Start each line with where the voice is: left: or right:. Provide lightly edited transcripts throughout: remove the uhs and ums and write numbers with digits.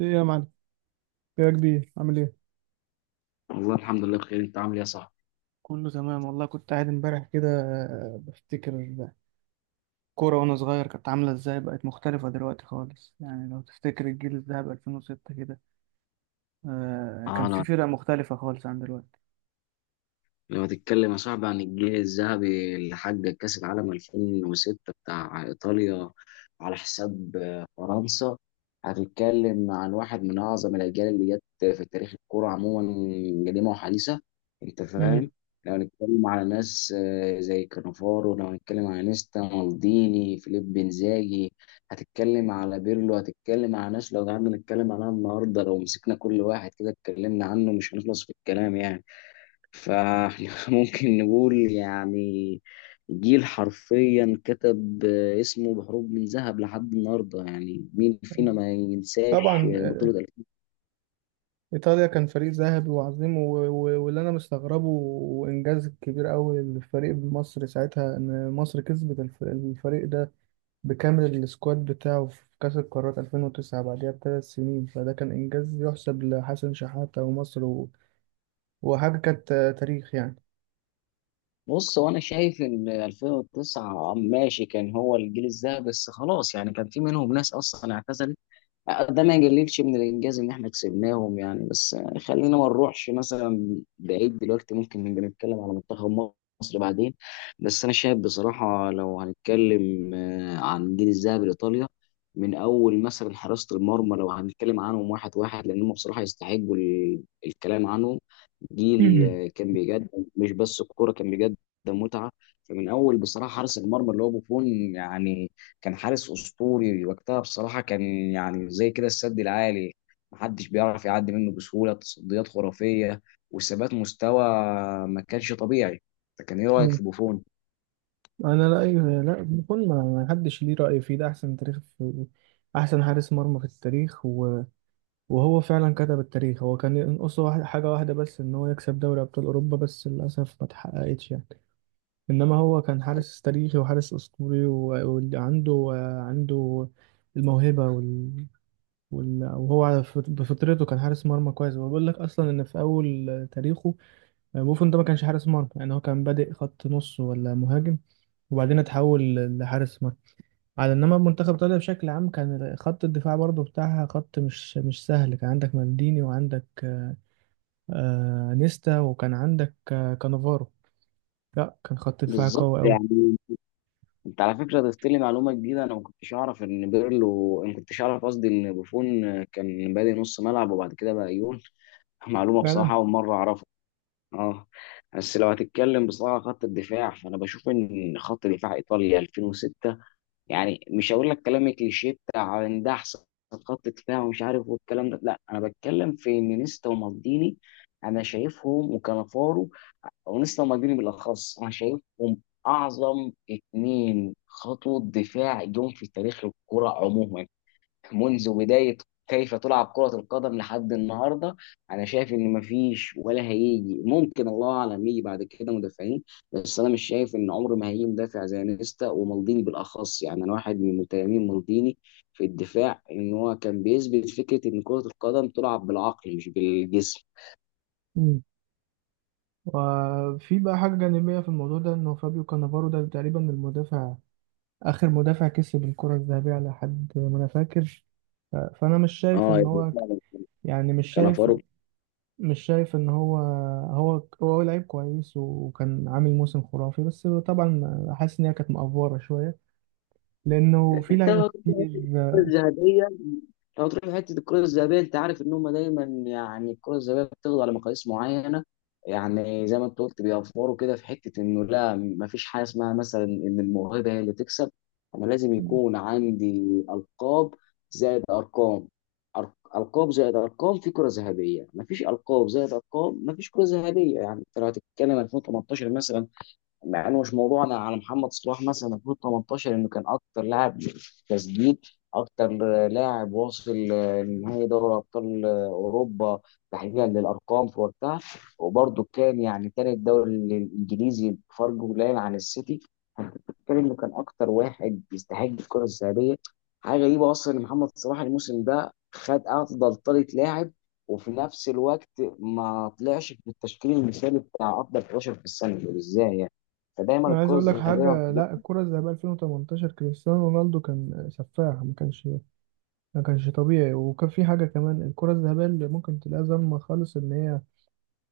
right: ايه يا معلم، ايه يا كبير، عامل ايه؟
left: والله الحمد لله بخير، انت عامل ايه يا صاحبي؟
right: كله تمام والله. كنت قاعد امبارح كده، بفتكر كورة وانا صغير كانت عاملة ازاي، بقت مختلفة دلوقتي خالص. يعني لو تفتكر الجيل الذهبي 2006 كده، كان في
left: انا
right: فرق مختلفة خالص عن دلوقتي.
left: لو هتتكلم يا صاحبي عن الجيل الذهبي اللي حقق كأس العالم 2006 بتاع إيطاليا على حساب فرنسا، هتتكلم عن واحد من أعظم الأجيال اللي جت في تاريخ الكرة عموما، قديمة وحديثة. أنت
right: مم.
left: فاهم؟ لو هنتكلم على ناس زي كانافارو، لو هنتكلم على نيستا مالديني فيليب بنزاجي، هتتكلم على بيرلو، هتتكلم على ناس لو قعدنا نتكلم عنها النهاردة، لو مسكنا كل واحد كده اتكلمنا عنه مش هنخلص في الكلام يعني. فاحنا ممكن نقول يعني جيل حرفيا كتب اسمه بحروف من ذهب لحد النهارده. يعني مين فينا ما ينساش
right: طبعا.
left: بطولة 2000.
right: ايطاليا كان فريق ذهبي وعظيم، واللي انا مستغربه وانجاز كبير قوي للفريق بمصر ساعتها ان مصر كسبت الفريق ده بكامل السكواد بتاعه في كأس القارات 2009 بعدها ب3 سنين. فده كان إنجاز يحسب لحسن شحاتة ومصر، و... وحاجة كانت تاريخ يعني.
left: بص، هو انا شايف ان 2009 ماشي، كان هو الجيل الذهبي، بس خلاص، يعني كان في منهم ناس اصلا اعتزلت. ده ما يقللش من الانجاز ان احنا كسبناهم يعني، بس خلينا ما نروحش مثلا بعيد، دلوقتي ممكن نبقى نتكلم على منتخب مصر بعدين. بس انا شايف بصراحه، لو هنتكلم عن جيل الذهب لايطاليا، من اول مثلا حراسه المرمى، لو هنتكلم عنهم واحد واحد، لان هم بصراحه يستحقوا ال- الكلام عنهم. جيل كان بيقدم مش بس الكوره، كان بيقدم متعه. فمن اول بصراحه حارس المرمى اللي هو بوفون، يعني كان حارس اسطوري وقتها بصراحه، كان يعني زي كده السد العالي، محدش بيعرف يعدي منه بسهوله، تصديات خرافيه وثبات مستوى ما كانش طبيعي. فكان ايه رايك
right: مم.
left: في بوفون؟
right: أنا، لا أيوه، لا بكون، ما ما حدش ليه رأي فيه. ده أحسن تاريخ في، أحسن حارس مرمى في التاريخ. و... وهو فعلا كتب التاريخ. هو كان ينقصه حاجة واحدة بس، إن هو يكسب دوري أبطال أوروبا، بس للأسف ما اتحققتش يعني. إنما هو كان حارس تاريخي وحارس أسطوري، وعنده عنده الموهبة، وهو على بفطرته كان حارس مرمى كويس. هو بيقول لك اصلا ان في اول تاريخه، بوفون ده ما كانش حارس مرمى يعني. هو كان بادئ خط نص ولا مهاجم، وبعدين اتحول لحارس مرمى. على انما منتخب ايطاليا بشكل عام، كان خط الدفاع برضه بتاعها خط مش سهل. كان عندك مالديني، وعندك نيستا، وكان عندك كانافارو. لا، كان خط دفاع
left: بالظبط
right: قوي قوي.
left: يعني. انت على فكره ضفت لي معلومه جديده، انا ما كنتش اعرف، قصدي ان بوفون كان بادئ نص ملعب وبعد كده بقى يقول. معلومه بصراحه
right: فعلا.
left: اول مره اعرفها. اه، بس لو هتتكلم بصراحه خط الدفاع، فانا بشوف ان خط دفاع ايطاليا 2006، يعني مش هقول لك كلام كليشيه بتاع ان ده احسن خط دفاع ومش عارف والكلام ده، لا انا بتكلم في ان نيستا ومالديني انا شايفهم، وكانافارو او نيستا ومالديني بالاخص انا شايفهم اعظم اتنين خطوة دفاع جم في تاريخ الكرة عموما، منذ بداية كيف تلعب كرة القدم لحد النهاردة. أنا شايف إن مفيش ولا هيجي، ممكن الله أعلم يجي بعد كده مدافعين، بس أنا مش شايف إن عمر ما هيجي مدافع زي نيستا ومالديني بالأخص. يعني أنا واحد من متيمين مالديني في الدفاع، إن هو كان بيثبت فكرة إن كرة القدم تلعب بالعقل مش بالجسم.
right: مم. وفي بقى حاجة جانبية في الموضوع ده، إنه فابيو كانافارو ده تقريبا المدافع، آخر مدافع كسب الكرة الذهبية على حد ما أنا فاكر. فأنا مش شايف
left: اه
right: إن
left: يعني
right: هو،
left: فعلا.
right: يعني مش
left: كان
right: شايف
left: فاروق.
right: مش شايف إن هو لعيب كويس وكان عامل موسم خرافي، بس طبعا حاسس إن هي كانت مأفورة شوية لأنه في
left: انت
right: لعيبة
left: لو هتروح لحتة الكرة
right: كتير.
left: الذهبية لو هتروح لحتة الكرة الذهبية، انت عارف ان هم دايما، يعني الكرة الذهبية بتاخد على مقاييس معينة. يعني زي ما انت قلت بيوفروا كده في حتة انه، لا مفيش حاجة اسمها مثلا ان الموهبة هي اللي تكسب. انا لازم يكون عندي القاب زائد ارقام، القاب زائد ارقام في كرة ذهبية. مفيش القاب زائد ارقام مفيش كرة ذهبية. يعني انت لو هتتكلم 2018 مثلا، مع انه مش موضوعنا، على محمد صلاح مثلا 2018، انه كان اكتر لاعب تسديد، اكتر لاعب واصل لنهائي دوري ابطال اوروبا تحديدا للارقام في وقتها، وبرضه كان يعني تالت دوري الانجليزي بفرق قليل عن السيتي. فأنت بتتكلم انه كان اكتر واحد يستحق الكره الذهبيه. حاجه غريبه اصلا ان محمد صلاح الموسم ده خد افضل طريقه لاعب، وفي نفس الوقت ما طلعش في التشكيل المثالي بتاع افضل 11 في السنه. ازاي يعني؟ فدايما
right: أنا عايز
left: الكرة
right: أقول لك
left: الذهبية ما
right: حاجة.
left: بتبقاش.
right: لا، الكرة الذهبية 2018 كريستيانو رونالدو كان سفاح. ما كانش طبيعي. وكان في حاجة كمان، الكرة الذهبية اللي ممكن تلاقيها ظلمة خالص، إن هي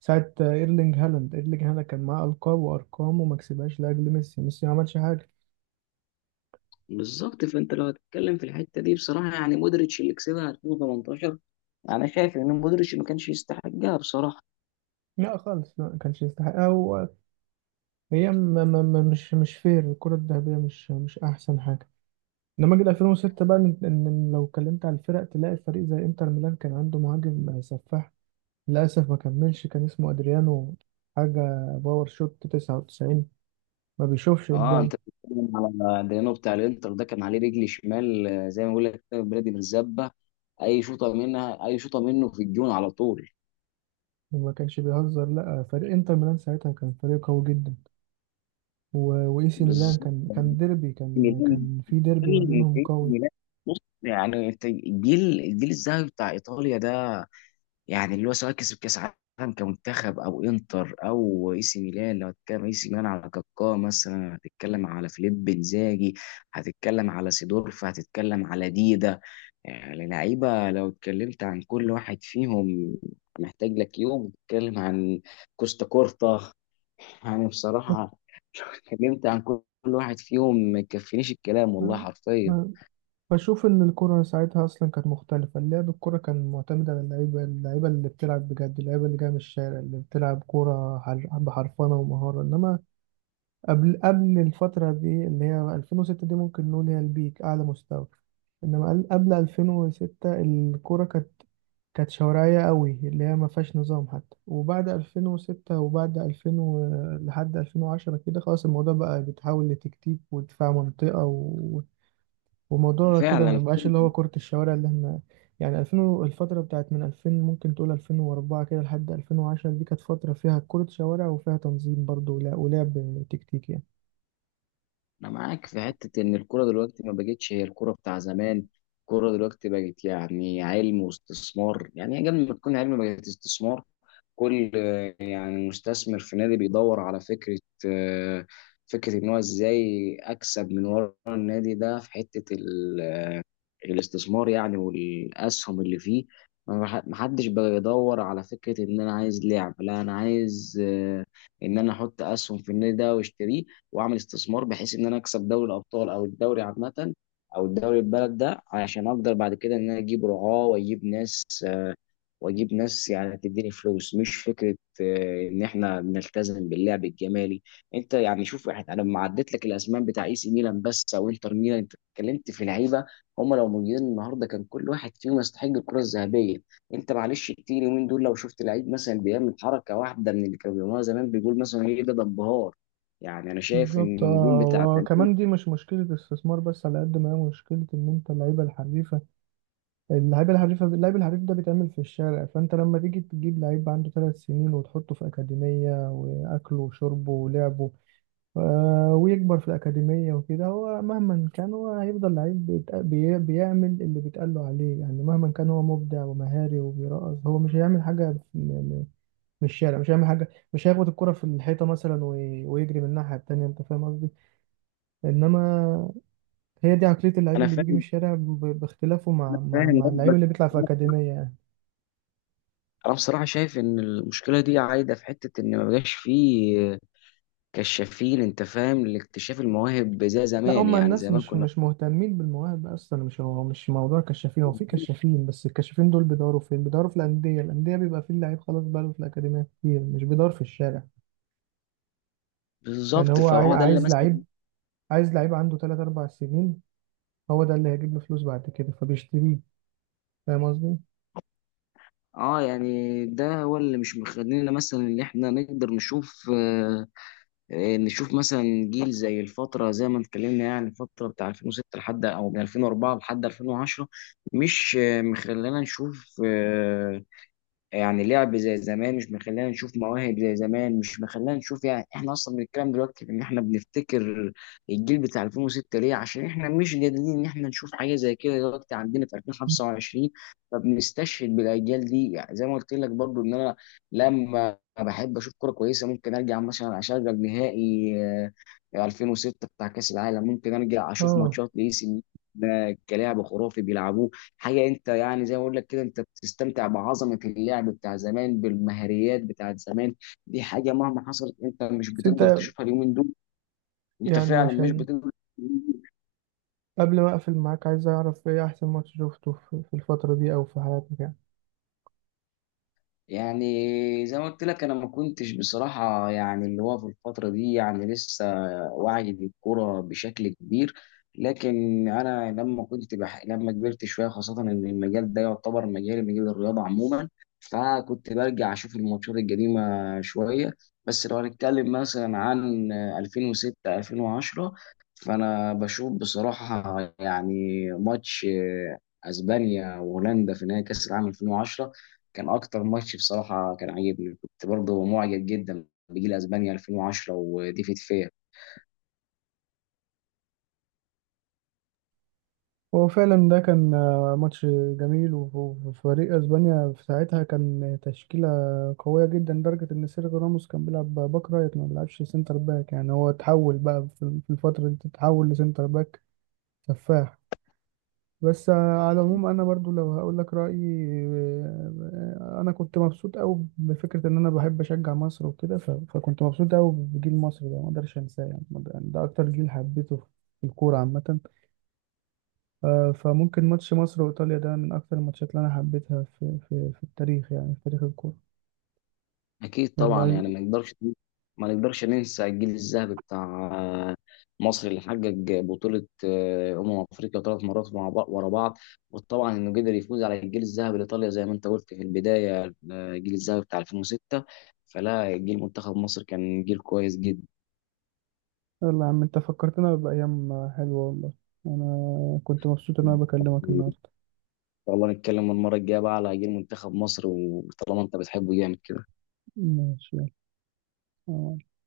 right: ساعة ايرلينج هالاند كان معاه ألقاب وأرقام وما كسبهاش لأجل ميسي. ما عملش حاجة.
left: بالظبط. فانت لو هتتكلم في الحته دي بصراحه، يعني مودريتش اللي كسبها 2018، انا شايف ان مودريتش ما كانش يستحقها بصراحه.
right: لا خالص. لا، ما كانش يستحقها، وهي، مش فير. الكرة الذهبية مش أحسن حاجة. إنما جيل 2006 بقى، إن لو اتكلمت على الفرق تلاقي فريق زي إنتر ميلان كان عنده مهاجم سفاح، للأسف ما كملش، كان اسمه أدريانو. حاجة، باور شوت 99، ما بيشوفش
left: اه
right: قدامه.
left: انت بتتكلم على ديانو بتاع الانتر، ده كان عليه رجل شمال زي ما بقول لك كده، بلادي بالزبه. اي شوطه منها اي شوطه منه في الجون على طول.
right: وما كانش بيهزر، لا، فريق إنتر ميلان ساعتها كان فريق قوي جدا. واي سي ميلان،
left: بالظبط.
right: كان ديربي، كان
left: ميلان،
right: كان في ديربي ما
left: ميلان،
right: بينهم قوي.
left: ميلان. بص، يعني الجيل الذهبي بتاع ايطاليا ده، يعني اللي هو سواء كسب كاس عالم كمنتخب او انتر او اي سي ميلان. لو هتتكلم اي سي ميلان على كاكا مثلا، هتتكلم على فيليب انزاجي، هتتكلم على سيدورف، هتتكلم على ديدا. يعني لعيبه لو اتكلمت عن كل واحد فيهم، محتاج لك يوم اتكلم عن كوستا كورتا. يعني بصراحه لو اتكلمت عن كل واحد فيهم ما يكفينيش الكلام والله
right: بس-
left: حرفيا.
right: ب- بشوف ان الكرة ساعتها اصلا كانت مختلفة. اللعب، الكرة كان معتمد على اللعيبة، اللعيبة اللي بتلعب بجد، اللعيبة اللي جاية من الشارع، اللي بتلعب كرة بحرفنة ومهارة. انما قبل الفترة دي اللي هي 2006 دي، ممكن نقول هي البيك، أعلى مستوى. إنما قبل 2006 الكورة كانت، شوارعية قوي اللي هي ما فيهاش نظام حتى. وبعد 2006 وبعد 2000 لحد 2010 كده، خلاص، الموضوع بقى بيتحول لتكتيك ودفاع منطقة، و... وموضوع كده ما
left: فعلا.
right: بقاش اللي هو كرة الشوارع اللي احنا. يعني 2000 الفترة بتاعت من 2000 ممكن تقول 2004 كده لحد 2010، دي كانت فترة فيها كرة شوارع وفيها تنظيم برضه، ولعب تكتيكي يعني.
left: انا معاك في حته ان الكوره دلوقتي ما بقتش هي الكوره بتاع زمان. الكوره دلوقتي بقت يعني علم واستثمار، يعني قبل ما تكون علم بقت استثمار. كل يعني مستثمر في نادي بيدور على فكره، آه، فكره ان هو ازاي اكسب من ورا النادي ده، في حته الاستثمار يعني والاسهم اللي فيه. ما حدش بقى يدور على فكره ان انا عايز لعب، لا انا عايز ان انا احط اسهم في النادي ده واشتريه، واعمل استثمار بحيث ان انا اكسب دوري الابطال او الدوري عامه او الدوري البلد ده، عشان اقدر بعد كده ان انا اجيب رعاه واجيب ناس واجيب ناس، يعني تديني فلوس، مش فكره ان احنا نلتزم باللعب الجمالي. انت يعني شوف احنا، انا لما عديت لك الاسماء بتاع اي سي ميلان بس او انتر ميلان، انت اتكلمت في لعيبه هم لو موجودين النهارده كان كل واحد فيهم يستحق الكره الذهبيه. انت معلش كتير اليومين دول لو شفت لعيب مثلا بيعمل حركه واحده من اللي كانوا بيعملوها زمان، بيقول مثلا ايه ده انبهار. يعني انا شايف ان
right: بالظبط.
left: النجوم
right: اه،
left: بتاع زمان.
right: وكمان دي مش مشكلة استثمار بس، على قد ما هي مشكلة، إن أنت اللعيبة الحريفة، اللعيب الحريف ده بيتعمل في الشارع. فأنت لما تيجي تجيب لعيب عنده ثلاث سنين وتحطه في أكاديمية، وأكله وشربه ولعبه، ويكبر في الأكاديمية وكده، هو مهما كان هو هيفضل لعيب بيعمل اللي بيتقال له عليه. يعني مهما كان هو مبدع ومهاري وبيرقص، هو مش هيعمل حاجة من الشارع. مش هيعمل حاجة، مش هيخبط الكرة في الحيطة مثلا ويجري من الناحية التانية. أنت فاهم قصدي؟ انما هي دي عقليه اللعيب
left: انا
right: اللي بيجي من
left: فاهم،
right: الشارع، باختلافه
left: انا
right: مع مع
left: فاهم
right: مع اللعيب
left: قصدك.
right: اللي بيطلع في اكاديميه يعني.
left: انا بصراحه شايف ان المشكله دي عايده في حته ان ما بقاش فيه كشافين، انت فاهم، لاكتشاف المواهب زي
right: لا،
left: زمان،
right: هم
left: يعني
right: الناس
left: زمان
right: مش
left: كنا.
right: مش مهتمين بالمواهب اصلا. مش هو مش موضوع كشافين، هو في كشافين، بس الكشافين دول بيدوروا فين؟ بيدوروا في الانديه، الانديه بيبقى فيه اللعيب خلاص، بقاله في الاكاديميه كتير، مش بيدور في الشارع. يعني
left: بالظبط.
right: هو
left: فهو ده اللي
right: عايز
left: مثلا.
right: لعيب، عنده 3 4 سنين. هو ده اللي هيجيب له فلوس بعد كده، فبيشتريه. فاهم قصدي؟
left: اه، يعني ده هو اللي مش مخلينا مثلا اللي احنا نقدر نشوف آه، نشوف مثلا جيل زي الفتره، زي ما اتكلمنا يعني الفتره بتاع 2006 لحد او من 2004 لحد 2010، مش مخلينا نشوف يعني لعب زي زمان، مش مخلينا نشوف مواهب زي زمان، مش مخلينا نشوف. يعني احنا اصلا بنتكلم دلوقتي ان احنا بنفتكر الجيل بتاع 2006 ليه؟ عشان احنا مش قادرين ان احنا نشوف حاجه زي كده دلوقتي عندنا في 2025، فبنستشهد بالاجيال دي. يعني زي ما قلت لك برضو ان انا لما بحب اشوف كوره كويسه، ممكن ارجع مثلا اشغل نهائي 2006 بتاع كاس العالم، ممكن ارجع اشوف
right: اه،
left: ماتشات لاي سي ميلان. ده كلاعب خرافي بيلعبوه. حاجه، انت يعني زي ما بقول لك كده، انت بتستمتع بعظمه اللعب بتاع زمان بالمهاريات بتاعت زمان. دي حاجه مهما حصلت انت مش
right: بس
left: بتقدر
right: انت
left: تشوفها اليومين دول. انت
right: يعني،
left: فعلا مش
right: عشان
left: بتقدر.
right: قبل ما اقفل معاك، عايز اعرف ايه احسن ماتش شفته في الفترة دي او في حياتك يعني.
left: يعني زي ما قلت لك انا ما كنتش بصراحه يعني اللي هو في الفتره دي، يعني لسه واعي بالكوره بشكل كبير. لكن انا لما كنت لما كبرت شويه، خاصه ان المجال ده يعتبر مجالي، مجال الرياضه عموما، فكنت برجع اشوف الماتشات القديمه شويه. بس لو هنتكلم مثلا عن 2006 2010، فانا بشوف بصراحه يعني ماتش اسبانيا وهولندا في نهائي كاس العالم 2010 كان اكتر ماتش بصراحه كان عاجبني. كنت برضه معجب جدا بجيل اسبانيا 2010 وديفيد فيا.
right: هو فعلا ده كان ماتش جميل. وفريق اسبانيا في ساعتها كان تشكيلة قوية جدا، لدرجة ان سيرجيو راموس كان بيلعب باك رايت ما بيلعبش سنتر باك. يعني هو اتحول بقى في الفترة دي، تتحول لسنتر باك سفاح. بس على العموم انا برضو لو هقول لك رايي، انا كنت مبسوط قوي بفكره ان انا بحب اشجع مصر وكده. فكنت مبسوط قوي بجيل مصر ده، ما اقدرش انساه يعني. ما أقدر- ده اكتر جيل حبيته في الكوره عامه. فممكن ماتش مصر وايطاليا ده من اكتر الماتشات اللي انا حبيتها في التاريخ يعني، في تاريخ الكوره.
left: اكيد
right: يلا
left: طبعا.
right: عايز-
left: يعني ما نقدرش ننسى الجيل الذهبي بتاع مصر، اللي حقق بطوله افريقيا 3 مرات مع بعض ورا بعض، وطبعا انه قدر يفوز على الجيل الذهبي لايطاليا زي ما انت قلت في البدايه، الجيل الذهبي بتاع 2006. فلا، جيل منتخب مصر كان جيل كويس جدا.
right: يلا يا عم، انت فكرتنا بايام حلوه والله. انا كنت مبسوط ان انا
left: ان
right: بكلمك النهارده.
left: شاء الله نتكلم المره الجايه بقى على جيل منتخب مصر، وطالما انت بتحبه جامد كده.
right: ماشي. يلا.